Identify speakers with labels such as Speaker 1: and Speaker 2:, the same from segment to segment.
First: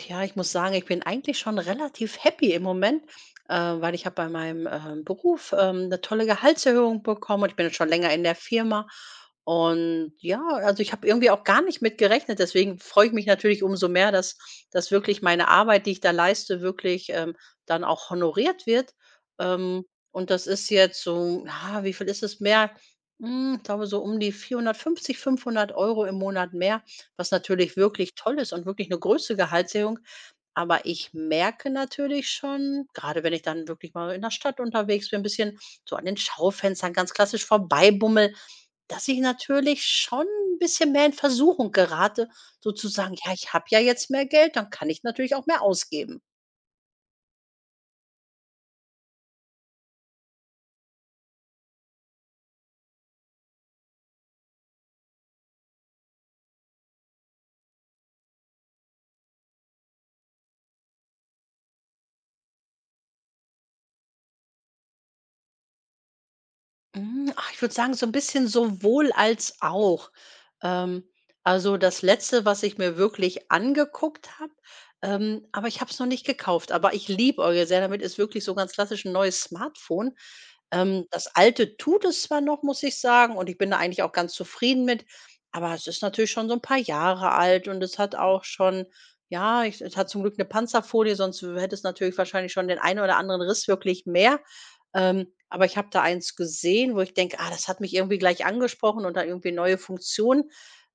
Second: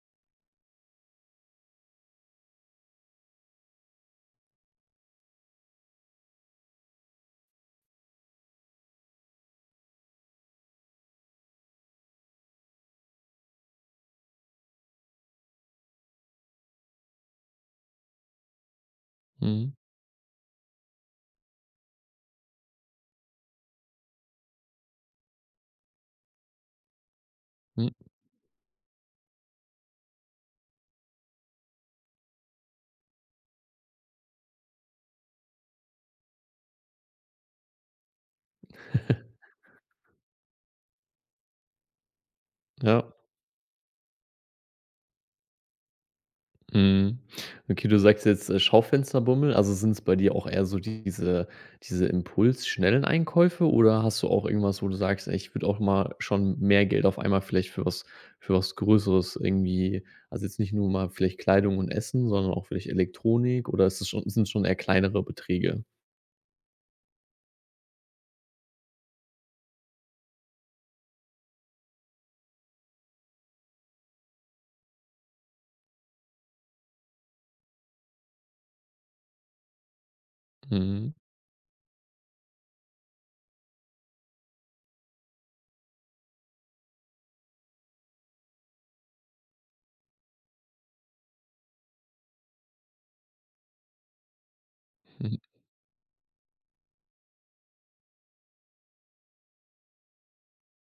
Speaker 1: Tja, ich muss sagen ich bin eigentlich schon relativ happy im Moment, äh, weil ich habe bei meinem, ähm, Beruf, ähm, 'ne tolle Gehaltserhöhung bekommen. Und ich bin jetzt schon länger in der Firma, und, ja, also ich habe irgendwie auch gar nicht mitgerechnet. Deswegen freue ich mich natürlich umso mehr, dass dass wirklich meine Arbeit, die ich da leiste wirklich, ähm, dann auch honoriert wird.
Speaker 2: Mhm.
Speaker 1: Ähm, und das ist jetzt so na, wie viel ist es mehr? Hm, ich glaube so um die 450, 500 Euro im Monat mehr, was natürlich
Speaker 2: Mhm.
Speaker 1: wirklich toll ist und wirklich 'ne große Gehaltserhöhung. Aber ich merke natürlich schon, gerade wenn ich dann wirklich mal in der Stadt unterwegs bin, bisschen so an den Schaufenstern ganz klassisch vorbei bummle, dass ich natürlich schon 'n bisschen mehr in Versuchung gerate, so zu
Speaker 2: Ja.
Speaker 1: sagen: „Ja, ich habe ja jetzt mehr Geld, dann kann ich natürlich auch mehr ausgeben.“
Speaker 2: Mhm. Okay, du sagst jetzt, äh, Schaufensterbummel. Also, sind's bei dir auch eher so diese diese Impuls schnellen Einkäufe oder hast du auch irgendwas, wo du sagst: „Ey, ich würde auch mal schon mehr Geld auf einmal vielleicht für was für was Größeres irgendwie also jetzt nicht nur mal vielleicht Kleidung und Essen, sondern auch vielleicht Elektronik oder ist das schon sind das schon eher kleinere Beträge?
Speaker 1: Hm, ach, ich würde sagen, so 'n bisschen sowohl als auch. Ähm, also das letzte was ich mir wirklich angeguckt habe ähm, aber ich habe es noch nicht gekauft, aber ich liebäugele sehr damit ist wirklich so ganz klassisch n' neues Smartphone. Ähm,
Speaker 2: Mhm.
Speaker 1: das alte tut es zwar noch, muss ich sagen, und ich bin da eigentlich auch ganz zufrieden mit, aber es ist natürlich schon so n' paar Jahre alt und es hat auch schon ja ich es hat zum Glück 'ne Panzerfolie sonst w hätte es natürlich wahrscheinlich schon den ein oder anderen Riss wirklich mehr. Ähm, aber ich habe da eines gesehen wo ich denke: „Ah, das hat mich irgendwie gleich angesprochen“ und da irgendwie neue Funktionen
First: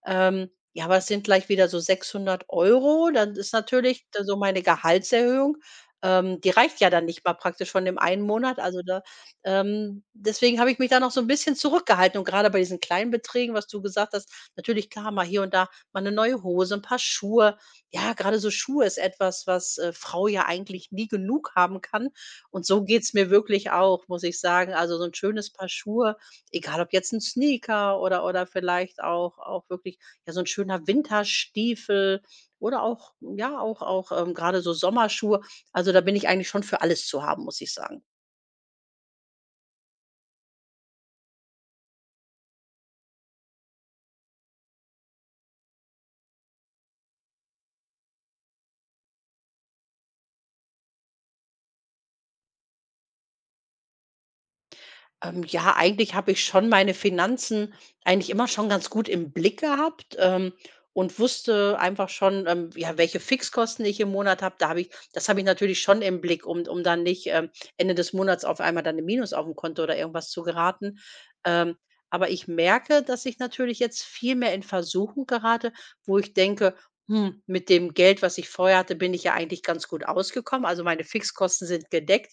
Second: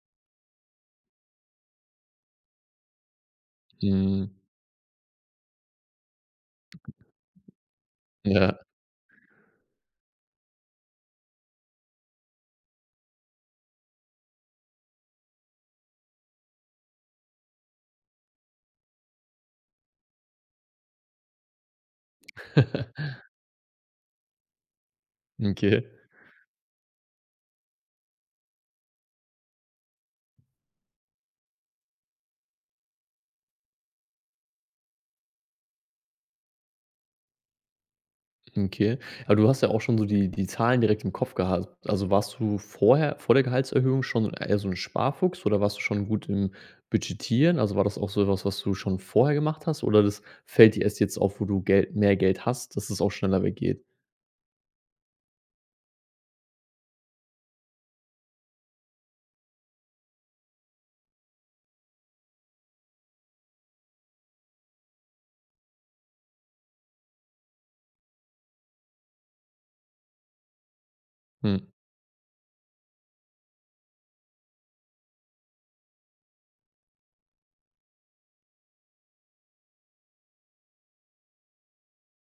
Speaker 1: ähm, ja aber es sind gleich wieder so 600 € Euro. Dann ist natürlich da
Speaker 2: Mhm.
Speaker 1: so meine Gehaltserhöhung ähm, die reicht ja dann nicht mal praktisch von dem ein Monat,
Speaker 2: Ja.
Speaker 1: also, ne? Ähm, deswegen habe ich mich da noch so n' bisschen zurückgehalten. Und grade bei diesen kleinen Beträgen was du gesagt hast natürlich, klar, mal hier und da mal 'ne neue Hose, 'n Paar Schuhe. Ja, grade so Schuhe ist etwas, was, äh, Frau ja eigentlich nie genug haben kann. Und so geht's mir wirklich auch, muss ich sagen. Also so 'n
Speaker 2: M
Speaker 1: schönes Paar
Speaker 2: Okay.
Speaker 1: Schuhe, egal ob jetzt 'n Sneaker oder oder vielleicht auch auch wirklich ja so 'n schöner Winterstiefel oder auch ja auch auch, ähm, grade so Sommerschuhe. Also, da bin ich eigentlich schon für alles zu haben, muss ich sagen.
Speaker 2: Okay. Aber du hast ja auch schon so die die Zahlen direkt im Kopf gehabt. Also warst du vorher vor der Gehaltserhöhung schon eher so 'n Sparfuchs oder warst du schon gut im Budgetieren? Also war das auch so was, was du schon vorher gemacht hast oder das fällt dir erst jetzt auf, wo du Gel mehr Geld hast, dass es auch schneller weggeht?
Speaker 1: Ähm, ja eigentlich habe ich schon meine Finanzen eigentlich immer schon ganz gut im Blick gehabt, ähm, und wusste einfach schon, ähm, ja welche Fixkosten ich im Monat habe da habe ich das habe ich natürlich schon im Blick um d um dann nicht, ähm, Ende des Monats auf einmal dann im Minus aufm Konto oder irgendwas zu geraten.
Speaker 2: Hm.
Speaker 1: Ähm, aber ich merke, dass ich natürlich jetzt viel mehr in Versuchung gerate, wo ich denke: „Hm, mit dem Geld, was ich vorher hatte, bin ich ja eigentlich ganz gut ausgekommen, also meine Fixkosten sind gedeckt.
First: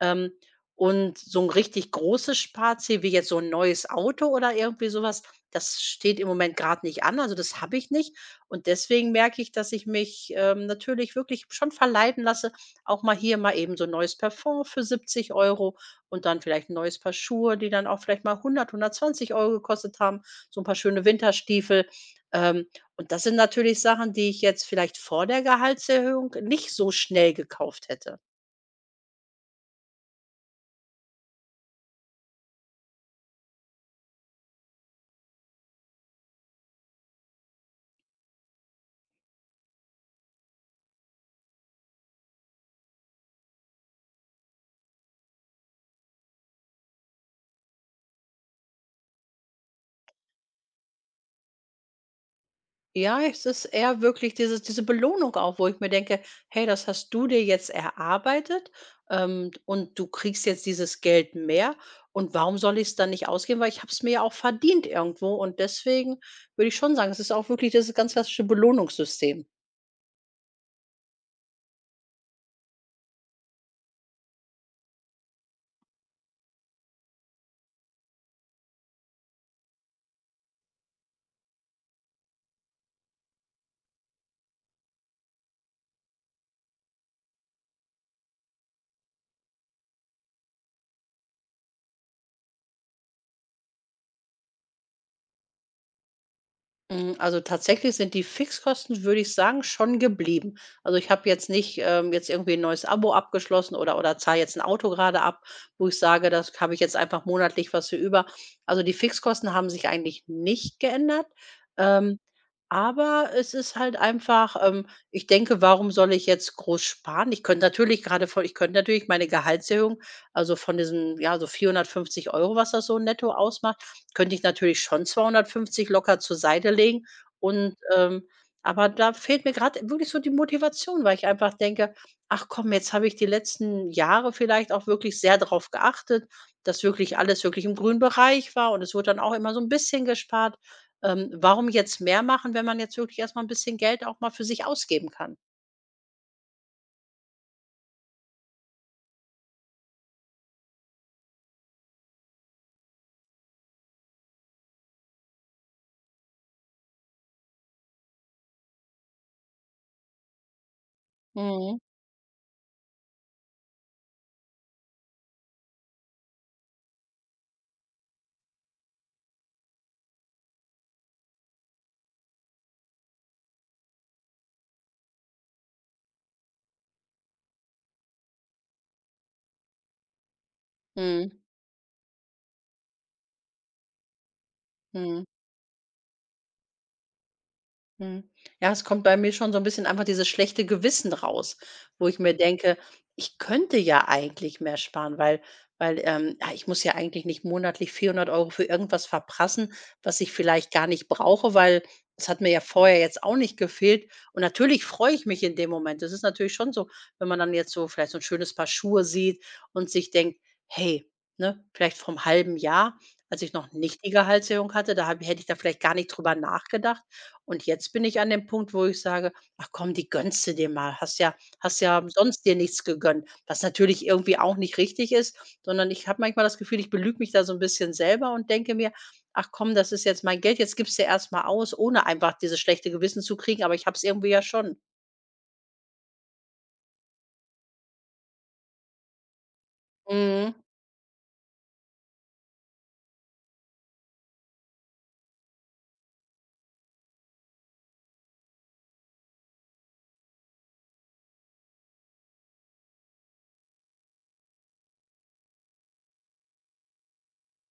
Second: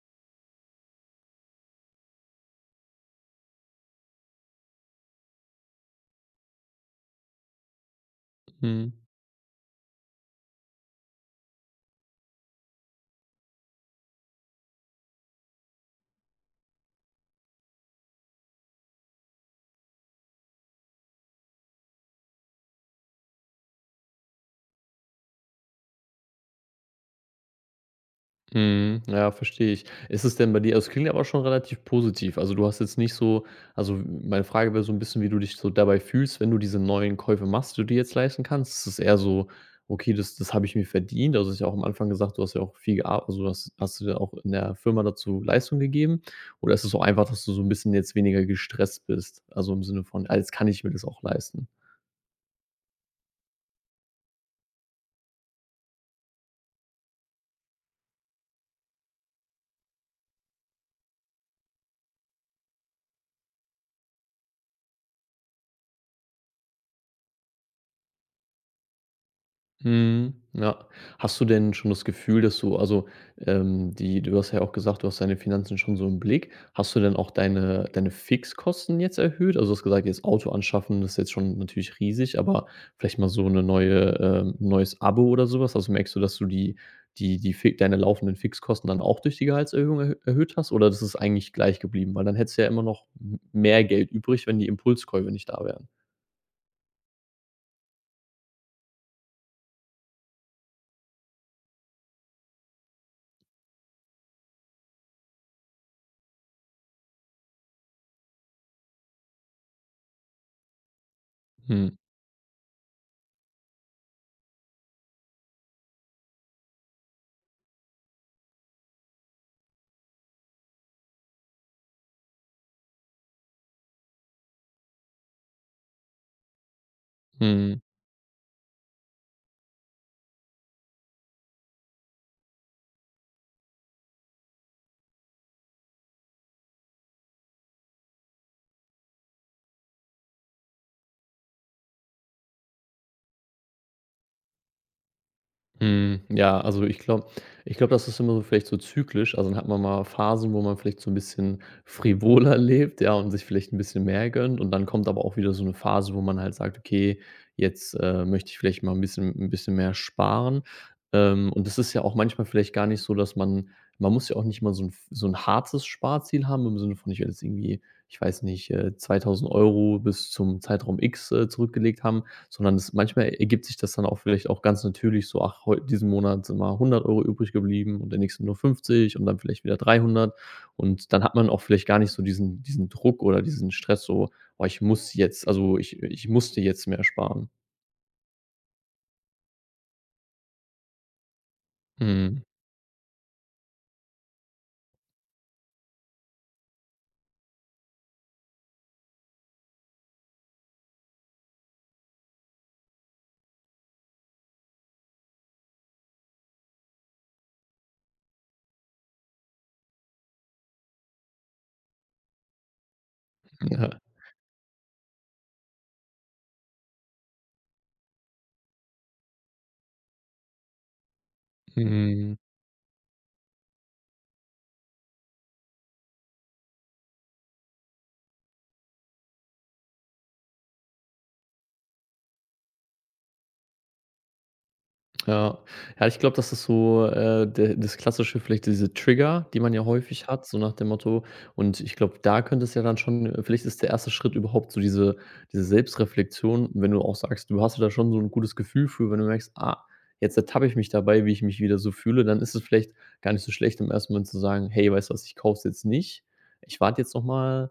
Speaker 1: Ähm, und so 'n richtig großes Sparziel wie jetzt so 'n neues Auto oder irgendwie sowas, das steht im Moment grad nicht an, also das habe ich nicht.“ Und
Speaker 2: Mhm.
Speaker 1: deswegen merke ich, dass ich mich, ähm, natürlich wirklich schon verleiten lasse, auch mal hier mal eben so 'n neues Parfum für 70 € und dann vielleicht 'n neues Paar Schuhe, die dann auch vielleicht mal 100 € 120 € gekostet haben, so 'n paar schöne Winterstiefel. Ähm, und das sind natürlich Sachen, die ich jetzt vielleicht vor der Gehaltserhöhung nicht so schnell gekauft hätte.
Speaker 2: Mhm, ja, verstehe ich. Ist es denn bei dir also, es klingt ja auch schon relativ positiv. Also, du hast jetzt nicht so also, m meine Frage wär so 'n bisschen, wie du dich so dabei fühlst, wenn du diese neuen Käufe machst, die du dir jetzt leisten kannst. Ist das eher so: „Okay, das das habe ich mir verdient." Also, du hast ja auch am Anfang gesagt, du hast ja auch viel gear also du hast hast du da auch in der Firma dazu Leistung gegeben? Oder ist es auch einfach, dass du so 'n bisschen jetzt weniger gestresst bist, also im Sinne von: „Ah, jetzt kann ich mir das auch leisten,"
Speaker 1: Ja, es ist eher wirklich diese diese Belohnung auch, wo ich mir denke: „Hey, das hast du dir jetzt erarbeitet, ähm, und du kriegst jetzt dieses Geld mehr und warum soll ich's dann nicht ausgeben, weil ich habe es mir ja auch verdient irgendwo.“ Und deswegen würde ich schon sagen, es ist auch wirklich dieses ganz klassische Belohnungssystem.
Speaker 2: Mhm. Ja. Hast du denn schon das Gefühl, dass du also, ähm, die du hast ja auch gesagt, du hast deine Finanzen schon so im Blick. Hast du denn auch deine deine Fixkosten jetzt erhöht? Also, du hast gesagt, jetzt Auto anschaffen ist jetzt schon natürlich riesig, aber vielleicht mal so 'ne neue ähm, 'n neues Abo oder so was. Also merkst du, dass du die die die Fix deine laufenden Fixkosten dann auch durch die Gehaltserhöhung er erhöht hast oder das ist eigentlich gleich geblieben, weil dann hättest du ja immer noch m mehr Geld übrig, wenn die Impulskäufe nicht da wären.
Speaker 1: Mhm. Also tatsächlich sind die Fixkosten, würde ich sagen, schon geblieben. Also ich habe jetzt nicht, ähm, jetzt irgendwie 'n neues Abo abgeschlossen oder oder zahle jetzt 'n Auto gerade ab, wo ich sage, das habe ich jetzt einfach monatlich was für über. Also die Fixkosten haben sich eigentlich nicht geändert.
Speaker 2: Hm.
Speaker 1: Ähm, aber es ist halt einfach, ähm, ich denke: „Warum soll ich jetzt groß sparen?“ Ich könnte natürlich gerade voll ich könnte natürlich meine Gehaltserhöhung, also von diesen, ja, so 450 €, was das so netto ausmacht, könnte ich natürlich schon 250 locker zur Seite legen. Und,
Speaker 2: Mhm.
Speaker 1: ähm, aber da fehlt mir gerad wirklich so die Motivation, weil ich einfach denke: „Ach komm, jetzt habe ich die letzten Jahre vielleicht auch wirklich sehr drauf geachtet, dass wirklich alles wirklich im grünen Bereich war und es wurde dann auch immer so 'n bisschen gespart. Ähm, warum jetzt mehr machen, wenn man jetzt wirklich erst mal 'n bisschen Geld auch mal für sich ausgeben kann?“
Speaker 2: Mhm. Ja, also ich glaube ich glaube, das ist immer so vielleicht so zyklisch. Also dann hat man mal Phasen, wo man vielleicht so 'n bisschen frivoler lebt, ja und sich vielleicht 'n bisschen mehr gönnt. Und dann kommt aber auch wieder so 'ne Phase, wo man halt sagt: „Okay, jetzt, äh, möchte ich vielleicht mal 'n bisschen 'n bisschen mehr sparen“. Ähm. Und das
Speaker 1: Mhm.
Speaker 2: ist ja auch manchmal vielleicht gar nicht so, dass man man muss ja auch nicht mal so 'n so 'n hartes Sparziel haben im Sinne von ich werde jetzt irgendwie, ich weiß nicht, äh, 2.000 € bis zum Zeitraum X, äh, zurückgelegt haben, sondern das manchmal ergibt sich das dann auch vielleicht auch ganz natürlich so, ach, heu diesen Monat sind mal 100 € übrig geblieben und im nächsten nur 50 und dann vielleicht wieder 300. Und dann
Speaker 1: Mhm.
Speaker 2: hat man auch vielleicht gar nicht so diesen diesen Druck oder diesen Stress so: „Oh, ich muss
Speaker 1: Mhm.
Speaker 2: jetzt, also ich ich musste jetzt mehr sparen“.
Speaker 1: Mhm. Ja es kommt bei mir schon so 'n bisschen einfach dieses schlechte Gewissen raus, wo ich mir
Speaker 2: Mhm.
Speaker 1: denke, ich könnte ja eigentlich mehr sparen, weil weil, ähm, ja ich muss ja eigentlich nicht monatlich 400 Euro für irgendwas verprassen, was ich vielleicht gar nicht brauche, weil es hat mir ja vorher jetzt auch nicht gefehlt und natürlich freue ich mich in dem Moment. Das ist natürlich schon so, wenn man dann jetzt so vielleicht so 'n schönes Paar Schuhe sieht und sich denkt: „Hey“, ne? Vielleicht vorm halben Jahr, als ich noch
Speaker 2: Mhm, ja.
Speaker 1: nicht die Gehaltserhöhung hatte, da hab hätte ich da vielleicht gar nicht drüber nachgedacht und jetzt bin ich an dem Punkt, wo ich sage: „Ach, komm, die gönnste dir mal. Hast ja hast ja
Speaker 2: Mhm.
Speaker 1: sonst dir nichts gegönnt“, was natürlich irgendwie auch nicht richtig ist, sondern ich habe manchmal das Gefühl, ich belüge mich da so 'n bisschen selber und denke mir: „Ach komm, das ist jetzt mein Geld, jetzt gibste erst mal aus“, ohne einfach dieses schlechte Gewissen zu kriegen, aber ich hab's irgendwie ja schon.
Speaker 2: Ja. Ja, ich glaube, das ist so, äh, de das Klassische vielleicht, diese Trigger, die man ja häufig hat,
Speaker 1: Mhm.
Speaker 2: so nach dem Motto und ich glaube, da könnte es ja dann schon äh, vielleicht ist der erste Schritt überhaupt so diese diese Selbstreflexion, wenn du auch sagst, du hast da schon so 'n gutes Gefühl für, wenn du merkst: „Ah, jetzt ertappe ich mich dabei, wie ich mich wieder so fühle“, dann ist es vielleicht gar nicht so schlecht, im ersten Moment zu sagen: „Hey, weißt du was? Ich kauf's jetzt nicht. Ich warte jetzt noch mal“,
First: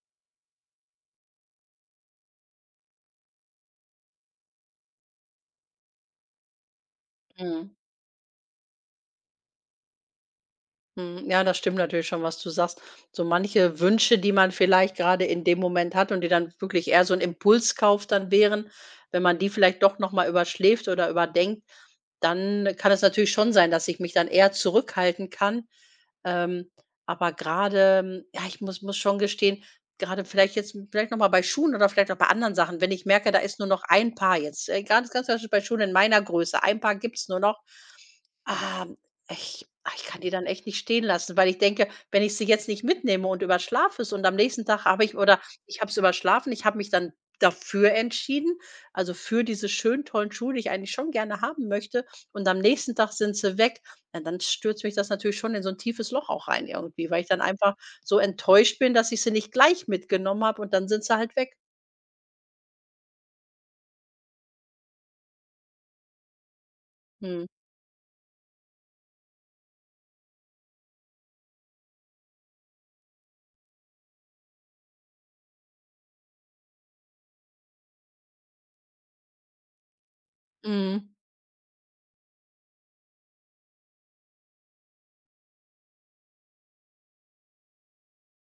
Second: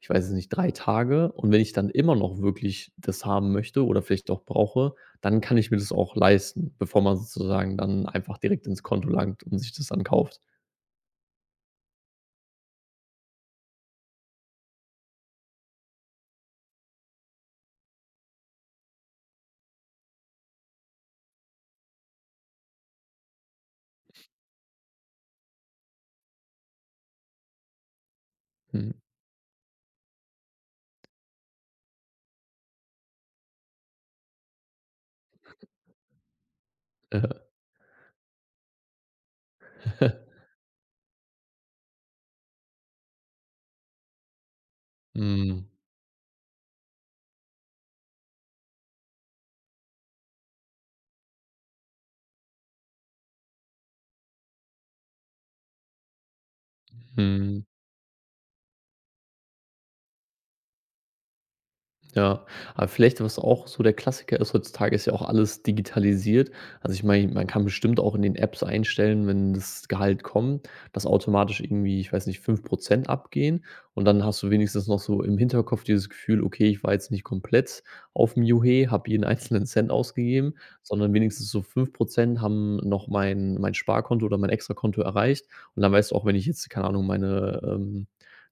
Speaker 2: ich weiß es nicht, „3 Tage und, wenn ich dann immer noch wirklich das haben möchte oder vielleicht doch brauche, dann kann ich mir das auch leisten“, bevor man
Speaker 1: Mhm.
Speaker 2: sozusagen dann einfach direkt ins Konto langt und sich das dann kauft.
Speaker 1: Hm. Ja das stimmt natürlich schon, was du sagst. So manche Wünsche, die man vielleicht grade in dem Moment hat und die dann wirklich eher so 'n Impulskauf dann wären wenn man die vielleicht doch noch mal überschläft oder überdenkt, dann kann es natürlich schon sein, dass ich mich dann eher zurückhalten kann. Ähm. Aber grade, ja, ich muss muss
Speaker 2: Mhm.
Speaker 1: schon gestehen, gerade vielleicht jetzt vielleicht noch mal bei Schuhen oder vielleicht noch bei anderen Sachen, wenn ich merke, da ist nur noch ein Paar jetzt ganz ganz klassisch bei Schulen in meiner Größe ein Paar gibt's nur
Speaker 2: Ja.
Speaker 1: noch, ah, ich, ah, ich kann die dann echt nicht stehen lassen, weil ich denke, wenn ich sie jetzt nicht mitnehme und überschlafe es und am nächsten Tag habe ich oder
Speaker 2: Hm.
Speaker 1: ich habe es überschlafen, ich habe mich dann dafür entschieden, also für diese schönen tollen Schuhe, die ich eigentlich schon gerne haben möchte, und am nächsten Tag sind sie weg. Ja, dann stürzt mich das natürlich schon in so 'n tiefes Loch auch rein irgendwie, weil ich dann
Speaker 2: Mhm.
Speaker 1: einfach so enttäuscht bin, dass ich sie nicht gleich mitgenommen habe, und dann sind sie halt weg.
Speaker 2: Ja, aber vielleicht, was auch so der Klassiker ist heutzutage, ist ja auch alles digitalisiert. Also ich meine, man
Speaker 1: Mhm.
Speaker 2: kann bestimmt auch in den Apps einstellen, wenn das Gehalt kommt, dass automatisch irgendwie, ich weiß nicht, 5 % abgehen. Und dann hast du wenigstens noch so im Hinterkopf dieses Gefühl: „Okay, ich war jetzt nicht komplett aufm Juchhe, habe jeden einzelnen Cent ausgegeben,
Speaker 1: Mhm.
Speaker 2: sondern wenigstens so 5 % haben noch mein mein Sparkonto oder mein Extrakonto erreicht." Und dann weißt du auch, wenn ich jetzt, keine Ahnung, meine ähm,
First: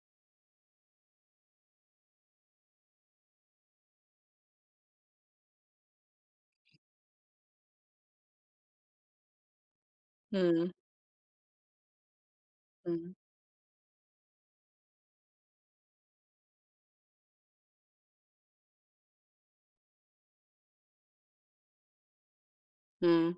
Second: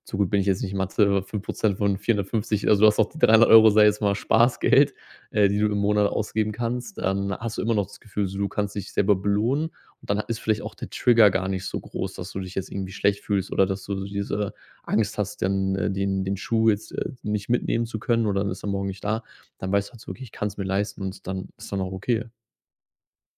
Speaker 2: so gut bin ich jetzt nicht in Mathe, 5 % von 450, also du hast auch 300 € sage ich jetzt mal Spaßgeld, äh, die du im Monat ausgeben kannst. Dann hast du immer noch das Gefühl so, du kannst dich selber belohnen und dann ha ist vielleicht
Speaker 1: Mhm.
Speaker 2: auch der Trigger gar nicht so groß, dass du dich jetzt irgendwie
Speaker 1: Mhm.
Speaker 2: schlecht fühlst oder dass du so diese Angst hast, ähm, den den Schuh jetzt, äh, nicht mitnehmen zu können oder dann ist er morgen nicht da. Dann weißt du halt so wirklich: „Ich kann's mir leisten.", und dann ist dann auch okay.
Speaker 1: Hm.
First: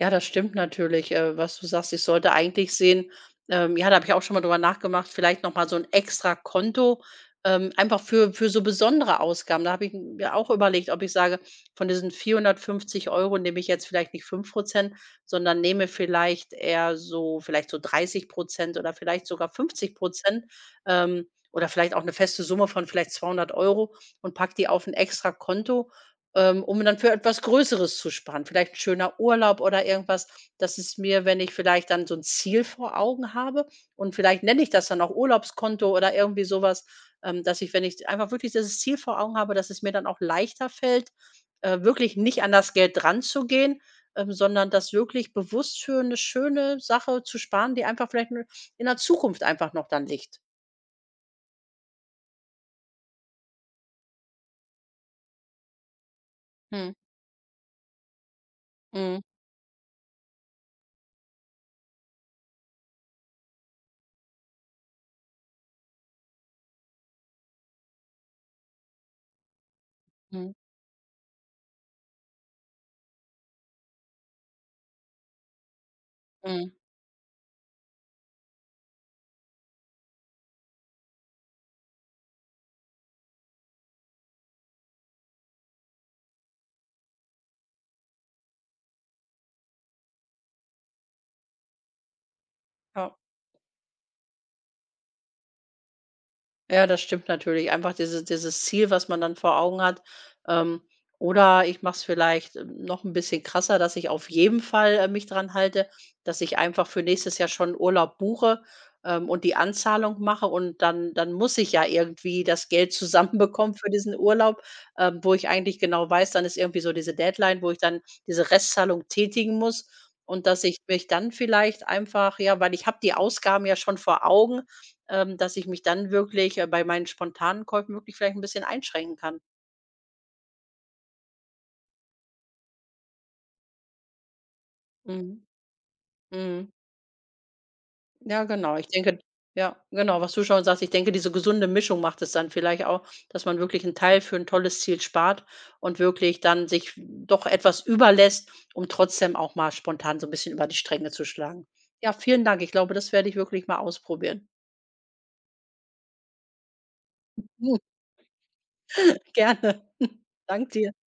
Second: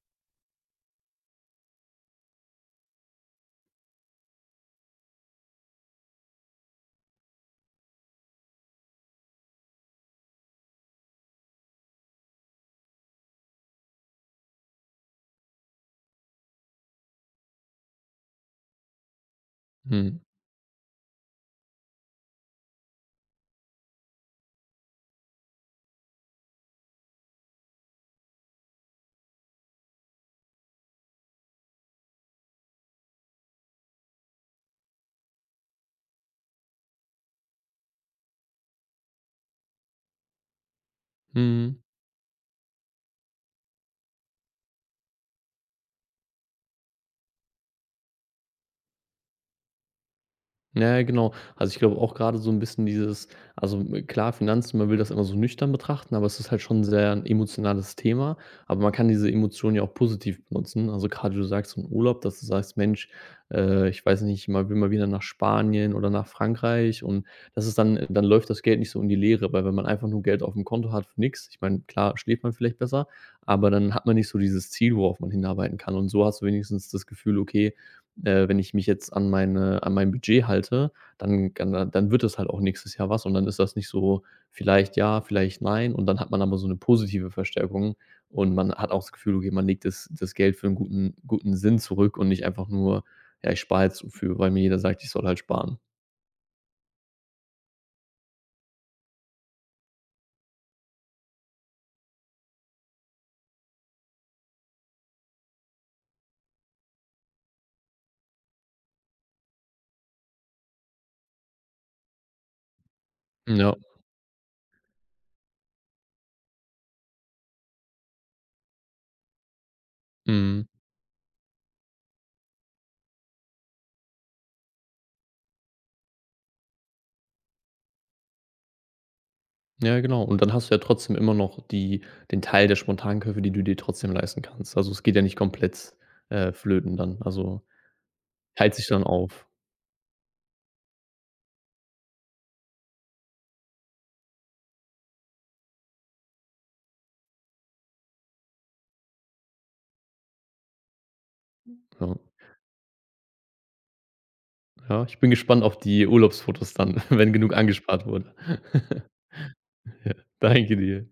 Speaker 1: Ja, das stimmt natürlich, äh, was du sagst. Ich sollte eigentlich sehen ähm, ja, da habe ich auch schon mal drüber nachgemacht vielleicht noch mal so 'n extra Konto, ähm, einfach für für so besondere Ausgaben. Da habe ich mir auch überlegt, ob ich sage, von diesen 450 € nehme ich jetzt vielleicht nicht 5 % sondern nehme vielleicht eher so vielleicht so 30 % oder vielleicht sogar fünfzig
Speaker 2: Mhm.
Speaker 1: Prozent ähm, oder vielleicht auch 'ne feste Summe von vielleicht 200 € und packe die auf 'n extra Konto, ähm, um dann für etwas Größeres zu sparen. Vielleicht schöner Urlaub oder irgendwas, dass es mir, wenn ich vielleicht dann so 'n Ziel vor Augen habe, und vielleicht nenne ich das dann auch Urlaubskonto oder irgendwie sowas, ähm, dass ich, wenn ich einfach wirklich dieses Ziel vor Augen habe, dass es mir dann auch leichter fällt,
Speaker 2: Mhm.
Speaker 1: äh, wirklich nicht an das Geld dranzugehen, ähm, sondern das wirklich bewusst für 'ne schöne Sache zu sparen, die einfach vielleicht nur in der Zukunft einfach noch dann liegt.
Speaker 2: Na ja, genau. Also, ich glaube auch, grade so 'n bisschen dieses also, hm, klar Finanzen, man will das immer so nüchtern betrachten, aber es ist halt schon
Speaker 1: Mhm.
Speaker 2: sehr 'n emotionales Thema, aber man kann
Speaker 1: Mhm.
Speaker 2: diese Emotion ja auch positiv benutzen. Also, grade, wie du sagst, im Urlaub, dass du sagst: „Mensch, äh, ich weiß nicht, man will mal wieder nach Spanien oder nach Frankreich." Und das ist dann dann läuft das Geld nicht so in die Leere, weil, wenn man einfach nur Geld
Speaker 1: Mhm.
Speaker 2: aufm Konto hat, für nix, ich meine, klar schläft man vielleicht besser, aber dann hat man nicht so dieses Ziel, worauf man hinarbeiten kann. Und so hast du
Speaker 1: Mhm.
Speaker 2: wenigstens das Gefühl: „Okay, äh, wenn ich mich jetzt an meine an mein Budget halte, dann kann dann wird das halt auch nächstes Jahr was“ und dann ist das nicht so vielleicht ja, vielleicht nein. Und dann hat man aber so 'ne positive Verstärkung und man hat auch das Gefühl, okay, man legt das das Geld für 'n guten guten Sinn zurück und nicht einfach nur,
Speaker 1: Ja.
Speaker 2: ja, „ich spar jetzt so für, weil mir jeder sagt, ich soll halt sparen“.
Speaker 1: Ja, das stimmt natürlich, einfach diese dieses Ziel, was man dann vor Augen hat. Ähm, oder ich mache es vielleicht noch ‘n bisschen krasser, dass ich auf jeden Fall, äh, mich dran halte, dass ich einfach für nächstes Jahr schon Urlaub buche, ähm, und die Anzahlung mache und dann dann muss ich ja irgendwie das Geld
Speaker 2: Hm, ja.
Speaker 1: zusammenbekommen für diesen Urlaub, ähm, wo ich eigentlich genau weiß, dann ist irgendwie so diese Deadline, wo ich dann diese Restzahlung tätigen muss und dass
Speaker 2: Mhm.
Speaker 1: ich mich dann vielleicht einfach ja weil ich habe die Ausgaben ja schon vor Augen, ähm, dass ich mich dann wirklich, äh, bei meinen spontanen Käufen wirklich vielleicht ‘n bisschen einschränken kann.
Speaker 2: Ja, genau und dann hast du ja trotzdem immer noch die den Teil der spontanen Käufe, die du dir trotzdem leisten kannst. Also, es geht ja nicht
Speaker 1: Mhm.
Speaker 2: komplett, äh,
Speaker 1: Mhm.
Speaker 2: flöten dann, also
Speaker 1: Ja
Speaker 2: teilt
Speaker 1: genau, ich
Speaker 2: sich dann
Speaker 1: denke
Speaker 2: auf.
Speaker 1: ja, genau, was du schon sagst, ich denke, diese gesunde Mischung macht es dann vielleicht auch, dass man wirklich 'n Teil für 'n tolles Ziel spart und wirklich dann sich doch etwas über lässt und trotzdem auch mal spontan so 'n bisschen über die Stränge zu schlagen. Ja,
Speaker 2: Ja.
Speaker 1: vielen Dank. Ich glaube, das werde ich wirklich mal ausprobieren.
Speaker 2: Ja, ich bin gespannt auf die Urlaubsfotos dann, wenn genug angespart wurde.
Speaker 1: Gerne.
Speaker 2: Ja,
Speaker 1: Dank
Speaker 2: danke
Speaker 1: dir.
Speaker 2: dir.